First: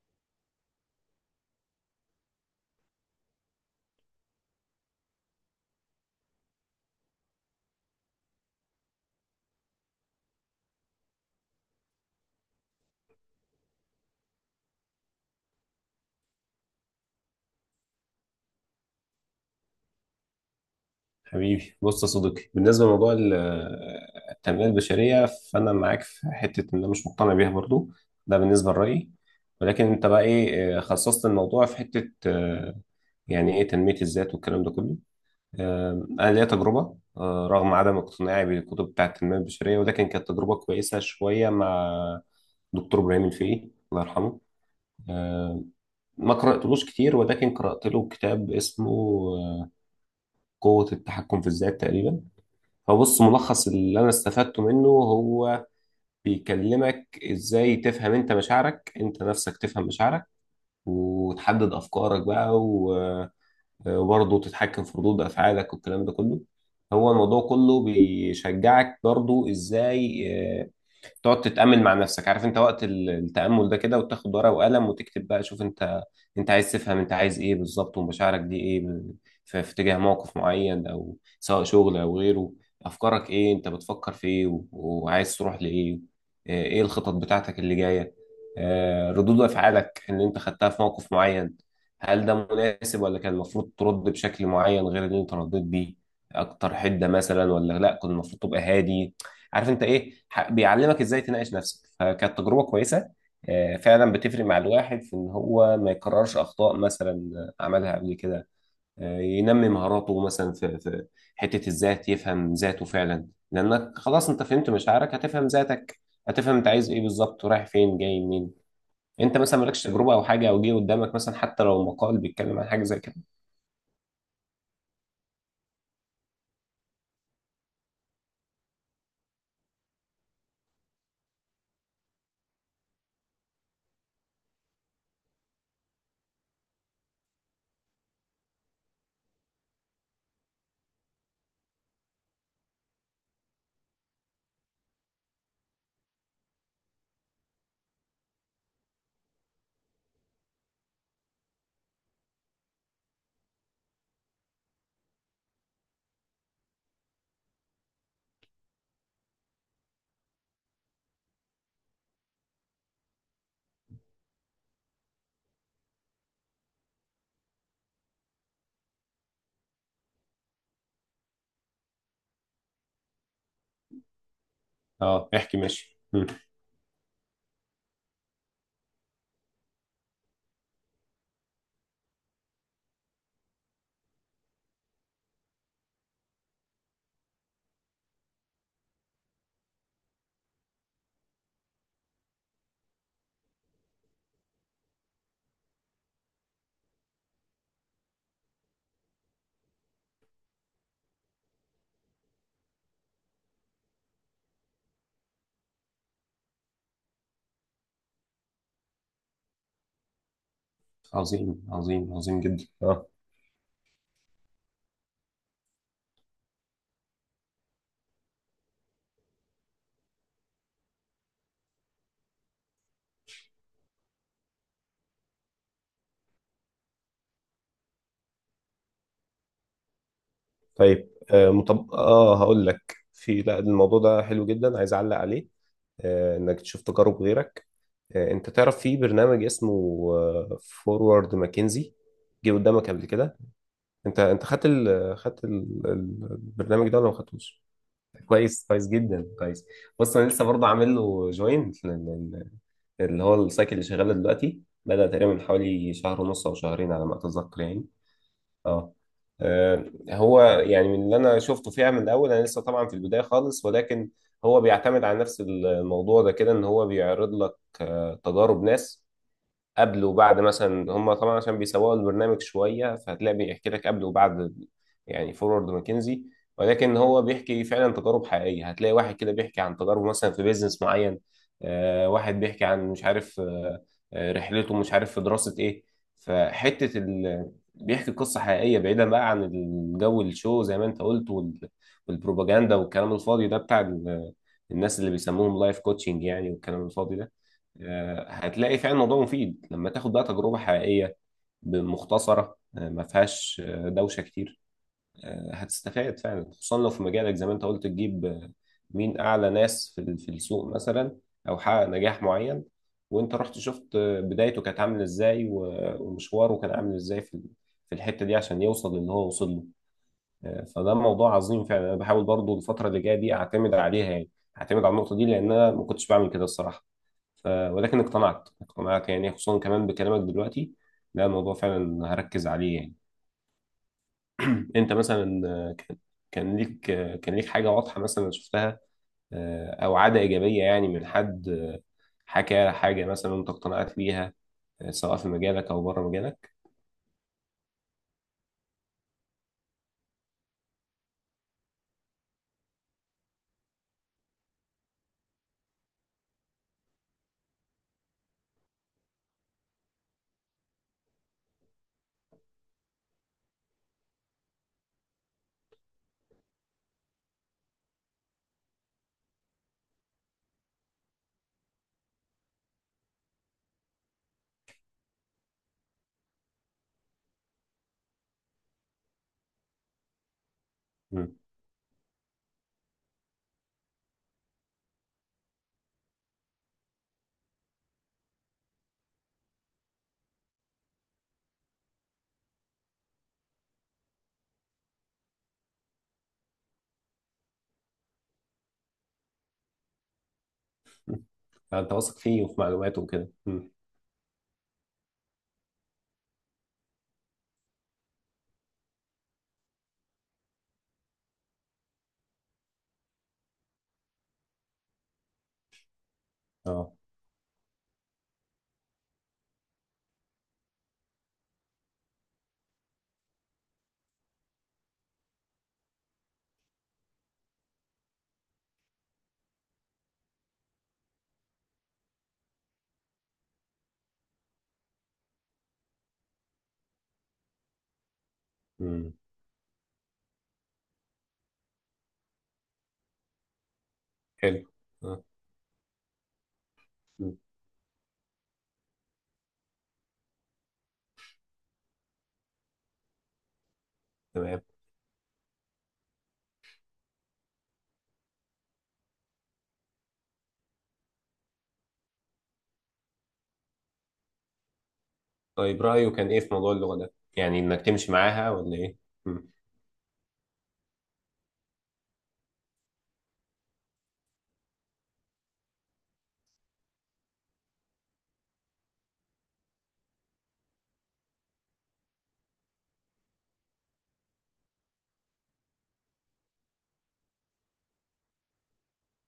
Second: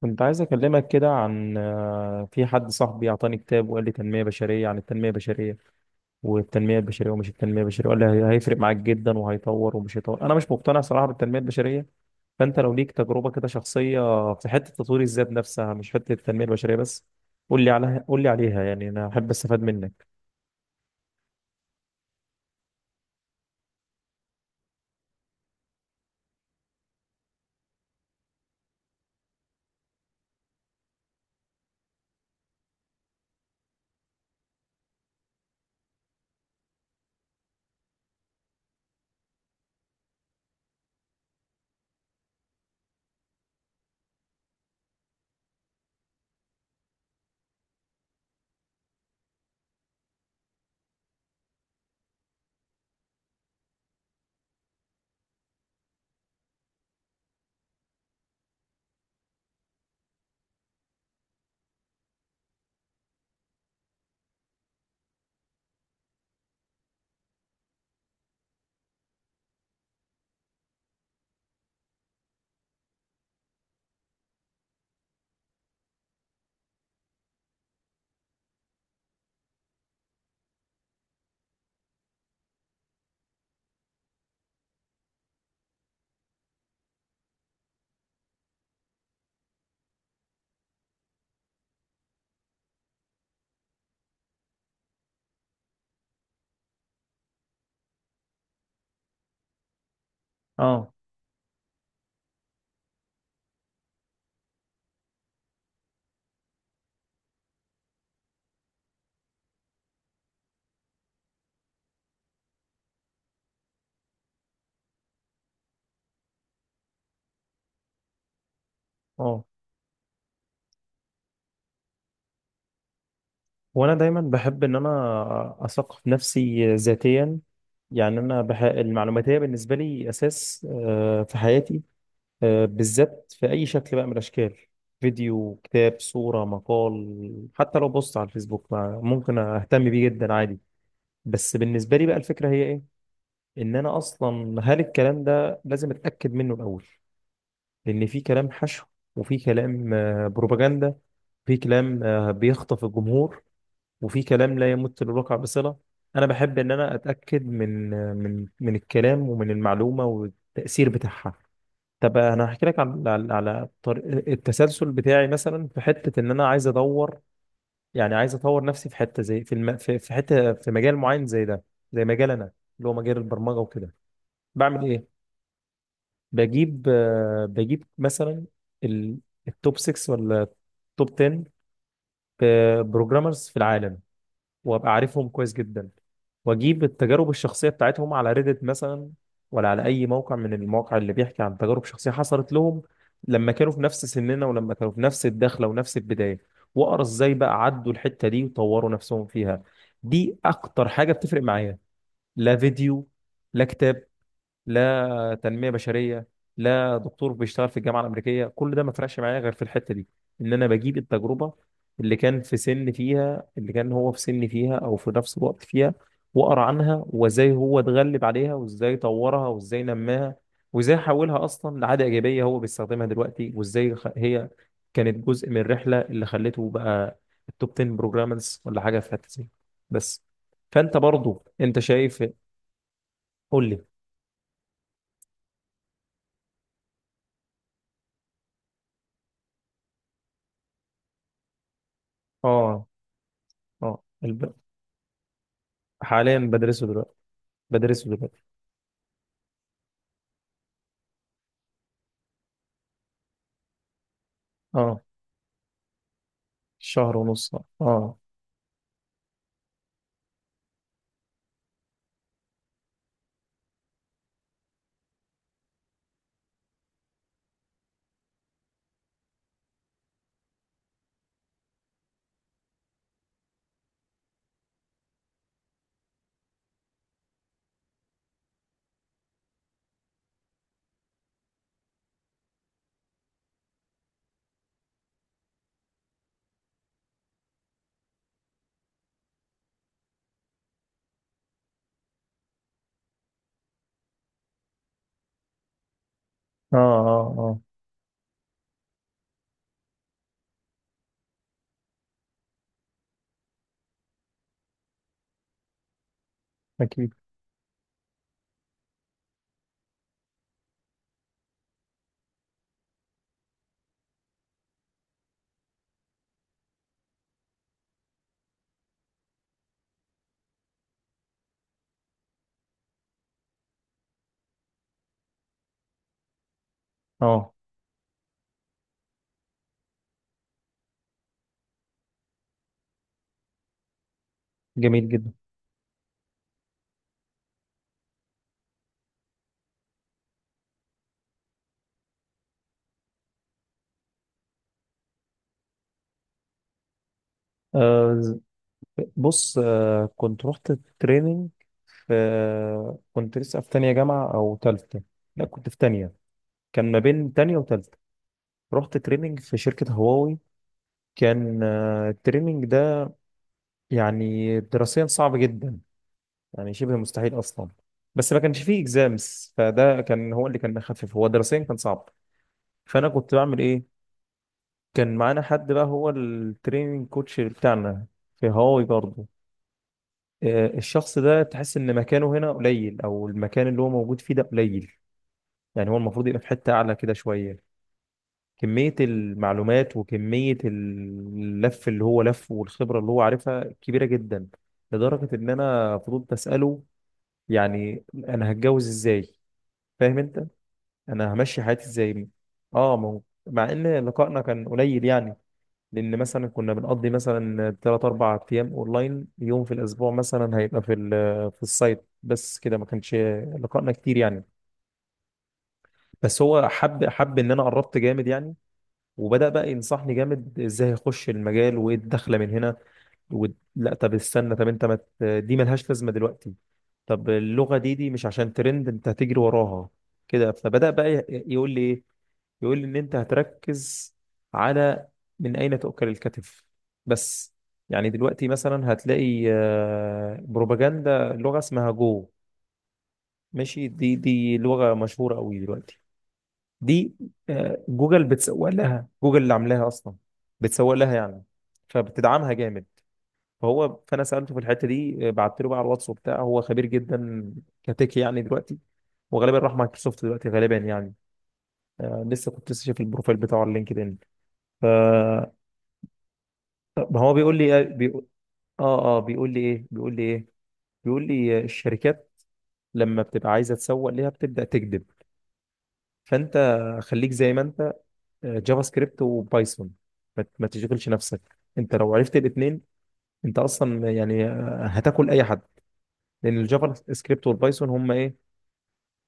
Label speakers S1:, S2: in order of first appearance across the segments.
S1: كنت عايز أكلمك كده عن في حد صاحبي أعطاني كتاب وقال لي تنمية بشرية عن التنمية البشرية والتنمية البشرية ومش التنمية البشرية، وقال لي هيفرق معاك جدا وهيطور ومش هيطور. أنا مش مقتنع صراحة بالتنمية البشرية، فأنت لو ليك تجربة كده شخصية في حتة تطوير الذات نفسها، مش حتة التنمية البشرية بس، قول لي عليها. يعني أنا أحب أستفاد منك.
S2: حبيبي، بص يا صديقي. بالنسبه لموضوع التنميه البشريه، فانا معاك في حته ان انا مش مقتنع بيها برضو. ده بالنسبه لرايي. ولكن انت بقى ايه، خصصت الموضوع في حته، يعني ايه تنميه الذات والكلام ده كله. آه، انا ليا تجربه، رغم عدم اقتناعي بالكتب بتاعه التنميه البشريه، ولكن كانت تجربه كويسه شويه مع دكتور ابراهيم الفقي، الله يرحمه. آه، ما قراتلوش كتير، ولكن قرات له كتاب اسمه، آه، قوه التحكم في الذات تقريبا. فبص، ملخص اللي انا استفدته منه هو بيكلمك ازاي تفهم انت مشاعرك، انت نفسك تفهم مشاعرك، وتحدد افكارك بقى وبرضه تتحكم في ردود افعالك والكلام ده كله. هو الموضوع كله بيشجعك برضه ازاي، آه، تقعد تتأمل مع نفسك. عارف انت وقت التأمل ده كده، وتاخد ورقة وقلم وتكتب بقى، شوف انت انت عايز تفهم انت عايز ايه بالظبط، ومشاعرك دي ايه في اتجاه موقف معين، او سواء شغل او غيره. افكارك ايه، انت بتفكر في ايه وعايز تروح لايه. اه، ايه الخطط بتاعتك اللي جاية. اه، ردود افعالك اللي انت خدتها في موقف معين، هل ده مناسب، ولا كان المفروض ترد بشكل معين غير اللي انت رديت بيه، اكتر حدة مثلا، ولا لا كنت المفروض تبقى هادي. عارف انت ايه،
S1: أه،
S2: بيعلمك ازاي تناقش نفسك. فكانت تجربه كويسه. فعلا بتفرق مع الواحد في ان هو ما يكررش اخطاء مثلا، عملها قبل كده. ينمي مهاراته مثلا في حته الذات، يفهم ذاته فعلا، لانك خلاص انت فهمت مشاعرك، هتفهم ذاتك، هتفهم انت عايز ايه بالظبط، ورايح فين جاي منين. انت
S1: أه.
S2: مثلا مالكش تجربه او حاجه، او جه قدامك مثلا حتى لو مقال بيتكلم عن حاجه زي كده.
S1: وأنا دايما بحب إن أنا أثقف نفسي ذاتيا. يعني انا المعلوماتيه بالنسبه لي اساس في حياتي، بالذات في أي شكل بقى من الأشكال: فيديو، كتاب، صورة، مقال، حتى لو بوست على الفيسبوك، ممكن أهتم بيه جدا عادي. بس بالنسبة لي بقى الفكرة هي إيه؟ إن أنا أصلا هل الكلام ده لازم أتأكد منه الأول؟ لأن في كلام حشو، وفي كلام بروباجندا، في كلام بيخطف الجمهور، وفي كلام لا يمت للواقع بصلة. أنا بحب إن أنا أتأكد من آه، من من الكلام ومن المعلومة والتأثير بتاعها. طب انا هحكي لك على طريق التسلسل بتاعي، مثلا في حته ان انا عايز ادور، يعني عايز اطور نفسي في حته زي في في حته في مجال معين زي ده، زي مجال انا اللي هو مجال البرمجه وكده. بعمل ايه؟
S2: اه، احكي ماشي. مم.
S1: بجيب بجيب مثلا ال... التوب 6 ولا التوب 10 بروجرامرز في العالم، وابقى عارفهم كويس جدا، واجيب التجارب الشخصيه بتاعتهم على ريدت مثلا، ولا على اي موقع من المواقع اللي بيحكي عن تجارب شخصيه حصلت لهم لما كانوا في نفس سننا ولما كانوا في نفس الدخله ونفس البدايه، واقرا ازاي بقى عدوا الحته دي وطوروا نفسهم فيها. دي اكتر حاجه بتفرق معايا. لا فيديو، لا كتاب، لا تنميه بشريه، لا دكتور بيشتغل في الجامعه الامريكيه، كل ده ما فرقش معايا غير في الحته دي، ان انا بجيب التجربه
S2: عظيم، عظيم،
S1: اللي كان
S2: عظيم
S1: في
S2: جدا.
S1: سن
S2: اه.
S1: فيها، اللي كان هو في سن فيها او في نفس الوقت فيها، واقرا عنها وازاي هو اتغلب عليها وازاي طورها وازاي نماها وازاي حولها اصلا لعاده ايجابيه هو بيستخدمها دلوقتي، وازاي هي كانت جزء من الرحله اللي خلته بقى التوب 10 بروجرامرز ولا حاجه في حته زي. بس فانت
S2: طيب،
S1: برضو انت شايف؟
S2: اه هقول لك. في، لا،
S1: قول لي.
S2: الموضوع ده حلو جدا، عايز اعلق عليه. آه، انك تشوف تجارب غيرك. آه، انت تعرف في برنامج اسمه فورورد ماكنزي؟ جه
S1: اه،
S2: قدامك قبل كده؟
S1: اه.
S2: انت
S1: حاليا بدرسه
S2: البرنامج ده ولا
S1: دلوقتي،
S2: ما خدتوش؟
S1: بدرسه دلوقتي.
S2: كويس، كويس جدا، كويس. بص، انا لسه برضه عامل له جوين. اللي هو السايكل اللي شغال دلوقتي
S1: اه،
S2: بدأ تقريبا من حوالي شهر ونص او شهرين على
S1: شهر
S2: ما
S1: ونص،
S2: اتذكر
S1: اه،
S2: يعني.
S1: اه،
S2: اه. آه، هو يعني من اللي انا شفته فيها من الاول، انا لسه طبعا في البدايه خالص، ولكن هو بيعتمد على نفس الموضوع ده كده، ان هو بيعرض لك تجارب ناس قبل وبعد مثلا. هم طبعا عشان بيسوقوا البرنامج شويه، فهتلاقي بيحكي لك قبل وبعد يعني فورورد ماكنزي، ولكن هو بيحكي فعلا تجارب حقيقيه. هتلاقي واحد كده بيحكي عن تجاربه مثلا في بيزنس معين، واحد بيحكي عن مش عارف، رحلته مش عارف في دراسه ايه. بيحكي قصه حقيقيه، بعيدا بقى عن الجو الشو زي ما انت قلت والبروباجندا والكلام الفاضي ده بتاع الناس اللي بيسموهم لايف كوتشنج يعني،
S1: اه،
S2: والكلام الفاضي ده.
S1: اه.
S2: هتلاقي فعلا الموضوع مفيد لما تاخد بقى تجربة حقيقية مختصرة، ما فيهاش دوشة كتير. هتستفاد فعلا، خصوصا لو في
S1: اكيد.
S2: مجالك زي ما انت قلت، تجيب آه، مين أعلى ناس في في السوق مثلا، أو حقق نجاح معين، وانت رحت شفت آه، بدايته كانت عاملة ازاي ومشواره كان عامل ازاي في في الحتة دي عشان يوصل اللي هو وصل له. فده موضوع عظيم فعلا. انا بحاول برضو الفتره اللي جايه دي اعتمد عليها يعني، اعتمد على النقطه دي، لان انا ما كنتش بعمل كده الصراحه.
S1: اه،
S2: ولكن اقتنعت، اقتنعت يعني، خصوصا كمان بكلامك دلوقتي. لا، الموضوع فعلا هركز عليه يعني. انت
S1: جميل جدا.
S2: مثلا، كان كان ليك آه، كان ليك حاجه واضحه مثلا شفتها، او عاده ايجابيه يعني، من حد حكى حاجه مثلا انت اقتنعت بيها، سواء في مجالك او بره مجالك؟
S1: آه ز- بص، كنت رحت تريننج في، كنت لسه في تانية جامعة او تالتة، لا كنت في تانية، كان ما بين تانية وتالتة. رحت تريننج في شركة هواوي. كان التريننج ده يعني دراسيا صعب جدا، يعني شبه مستحيل اصلا، بس ما كانش فيه اكزامس، فده كان هو اللي كان مخفف، هو دراسيا كان صعب. فانا كنت بعمل ايه؟ كان معانا حد بقى، هو التريننج كوتش بتاعنا في هواوي برضه. الشخص
S2: مم.
S1: ده تحس ان مكانه هنا قليل، او المكان اللي هو موجود فيه ده قليل. يعني هو المفروض يبقى في حتة اعلى كده شوية. كمية المعلومات وكمية اللف اللي هو لفه والخبرة اللي هو عارفها كبيرة جدا، لدرجة ان انا فضلت اسأله يعني انا هتجوز ازاي، فاهم انت، انا همشي حياتي
S2: فانت واثق
S1: ازاي.
S2: فيه وفي
S1: اه،
S2: معلوماته
S1: ما
S2: وكده. مم.
S1: مع ان لقائنا كان قليل يعني، لان مثلا كنا بنقضي مثلا 3 4 ايام اونلاين، يوم في الاسبوع مثلا هيبقى في في السايت بس كده، ما كانش لقائنا كتير يعني. بس هو
S2: اه.
S1: حب ان انا قربت جامد يعني، وبدأ بقى ينصحني جامد ازاي اخش المجال وايه الدخله من هنا، و... لا طب استنى، طب انت ما دي ملهاش لازمه دلوقتي، طب اللغه دي، دي مش عشان ترند انت هتجري وراها كده. فبدأ بقى يقول لي ايه؟ يقول لي ان انت هتركز على من اين تؤكل الكتف بس. يعني دلوقتي مثلا
S2: مم.
S1: هتلاقي بروباجندا لغة اسمها جو، ماشي. دي، دي
S2: حلو.
S1: لغة
S2: اه.
S1: مشهورة قوي دلوقتي، دي
S2: مم.
S1: جوجل بتسوق لها، جوجل اللي عاملاها اصلا بتسوق لها يعني، فبتدعمها جامد. فانا سالته في
S2: تمام.
S1: الحته دي بعت له بقى على الواتس وبتاع، هو خبير جدا كتك يعني دلوقتي، وغالبا راح مايكروسوفت دلوقتي غالبا يعني، لسه كنت لسه شايف البروفايل بتاعه على لينكدين.
S2: طيب، رأيه كان إيه في موضوع اللغة ده؟
S1: طب هو بيقول
S2: يعني إنك
S1: لي،
S2: تمشي
S1: بيقول،
S2: معاها ولا إيه؟
S1: اه، اه،
S2: مم.
S1: بيقول لي ايه؟ بيقول لي الشركات لما بتبقى عايزه تسوق ليها بتبدا تكذب، فانت خليك زي ما انت. جافا سكريبت وبايثون، ما تشغلش نفسك، انت لو عرفت الاثنين انت اصلا يعني هتاكل اي حد، لان الجافا سكريبت والبايثون هم ايه؟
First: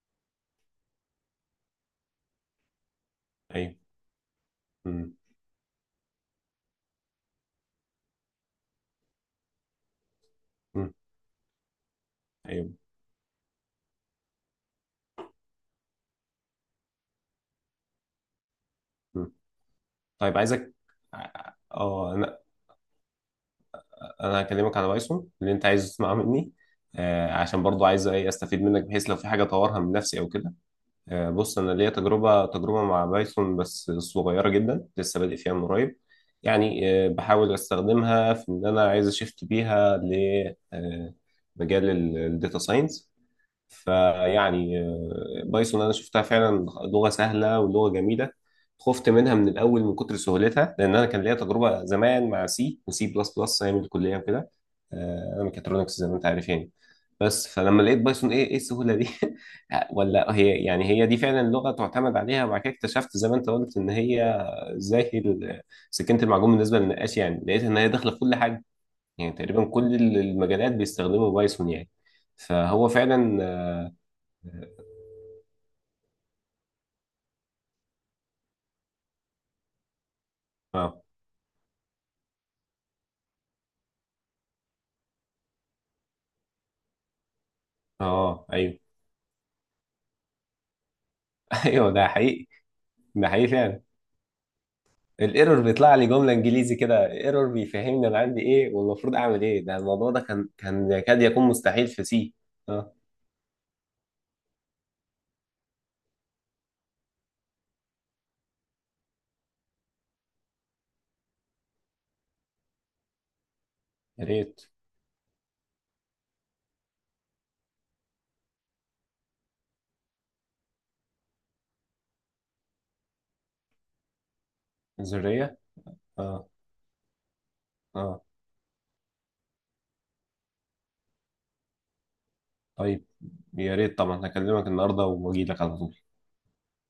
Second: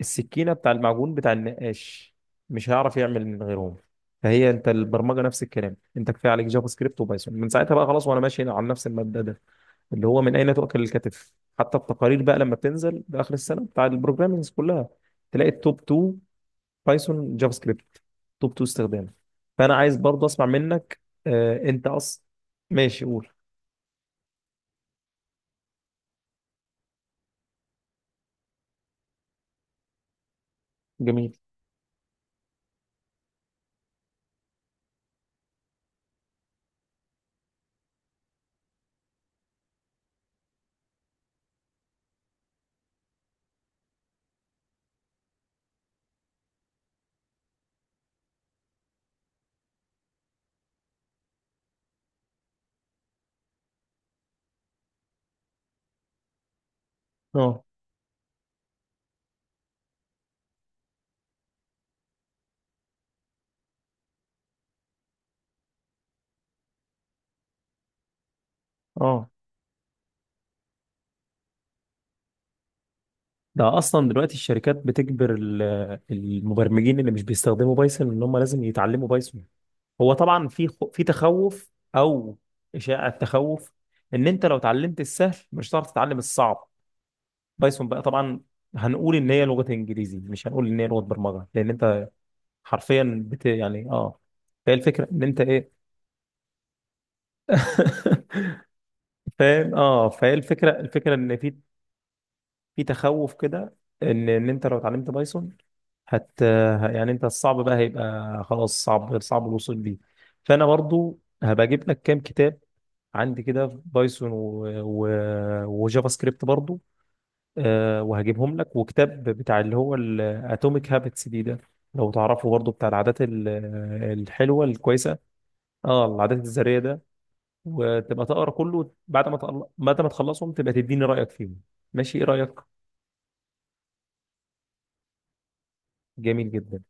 S1: السكينه بتاع المعجون بتاع النقاش، مش هيعرف يعمل من
S2: أيوه.
S1: غيرهم. فهي انت
S2: مم.
S1: البرمجه نفس الكلام، انت كفايه عليك جافا سكريبت وبايثون، من ساعتها بقى خلاص. وانا ماشي على نفس المبدا ده، اللي هو من اين تؤكل
S2: مم.
S1: الكتف. حتى التقارير بقى لما
S2: أيوه.
S1: بتنزل باخر السنه بتاع البروجرامينج كلها، تلاقي التوب 2 بايثون جافا سكريبت، توب 2 استخدام.
S2: مم.
S1: فانا عايز برضه
S2: طيب،
S1: اسمع
S2: عايزك
S1: منك. انت
S2: آه.
S1: اصلا،
S2: أنا،
S1: ماشي قول.
S2: أنا هكلمك على بايثون اللي أنت عايز تسمعه مني. آه، عشان برضو عايز إيه، أستفيد منك بحيث لو في حاجة أطورها من نفسي أو كده. آه،
S1: جميل.
S2: بص، أنا ليا تجربة مع بايثون، بس صغيرة جدا، لسه بادئ فيها من قريب يعني. آه، بحاول أستخدمها في إن أنا عايز أشفت بيها ل، آه، مجال الداتا ساينس. فيعني بايثون انا شفتها فعلا لغه سهله ولغه جميله. خفت منها من الاول من كتر سهولتها، لان انا كان ليا تجربه زمان مع سي وسي بلس بلس ايام الكليه وكده. انا ميكاترونكس زي ما انت عارف يعني. بس
S1: اه،
S2: فلما لقيت بايثون، ايه السهوله دي؟ ولا هي يعني، هي دي فعلا لغه تعتمد عليها. وبعد كده اكتشفت زي ما انت قلت ان هي زي سكينه المعجون بالنسبه للنقاش. يعني لقيت ان هي داخله في كل حاجه،
S1: اه،
S2: يعني تقريبا كل المجالات بيستخدموا بايثون يعني. فهو فعلا.
S1: ده اصلا دلوقتي الشركات بتجبر المبرمجين اللي مش بيستخدموا بايثون ان هم لازم يتعلموا بايثون. هو طبعا في
S2: اه.
S1: في تخوف او اشاعة تخوف ان انت لو اتعلمت السهل مش هتعرف تتعلم الصعب. بايثون بقى طبعا
S2: اه، ايوه.
S1: هنقول ان هي لغة انجليزي، مش هنقول ان هي لغة برمجة، لان
S2: ايوه،
S1: انت
S2: ده حقيقي.
S1: حرفيا
S2: ده
S1: بت
S2: حقيقي فعلا.
S1: يعني اه. فهي الفكرة ان انت
S2: الايرور
S1: ايه؟
S2: بيطلع لي جمله انجليزي كده، ايرور بيفهمني انا عندي ايه والمفروض اعمل ايه.
S1: فاهم؟
S2: ده
S1: اه.
S2: الموضوع ده
S1: فهي
S2: كان
S1: الفكرة،
S2: كان
S1: الفكرة
S2: يكاد
S1: ان
S2: يكون
S1: في،
S2: مستحيل في سي.
S1: في
S2: اه.
S1: تخوف كده ان انت لو اتعلمت بايثون حتى يعني، انت الصعب بقى هيبقى خلاص صعب، غير صعب الوصول ليه. فانا برضو هبقى اجيب لك كام كتاب عندي كده في
S2: يا
S1: بايثون
S2: ريت.
S1: وجافا سكريبت برضو. أه، وهجيبهم لك، وكتاب بتاع اللي هو الاتوميك هابتس دي ده، لو تعرفه برضو، بتاع العادات الحلوة الكويسة.
S2: ذريه.
S1: اه، العادات
S2: اه.
S1: الذرية ده،
S2: اه.
S1: وتبقى تقرا كله بعد ما بعد ما تخلصهم تبقى تديني رأيك فيهم. ماشي؟ ايه رأيك؟
S2: طيب، يا ريت طبعا. هكلمك النهارده واجي لك على طول.
S1: جميل جدا.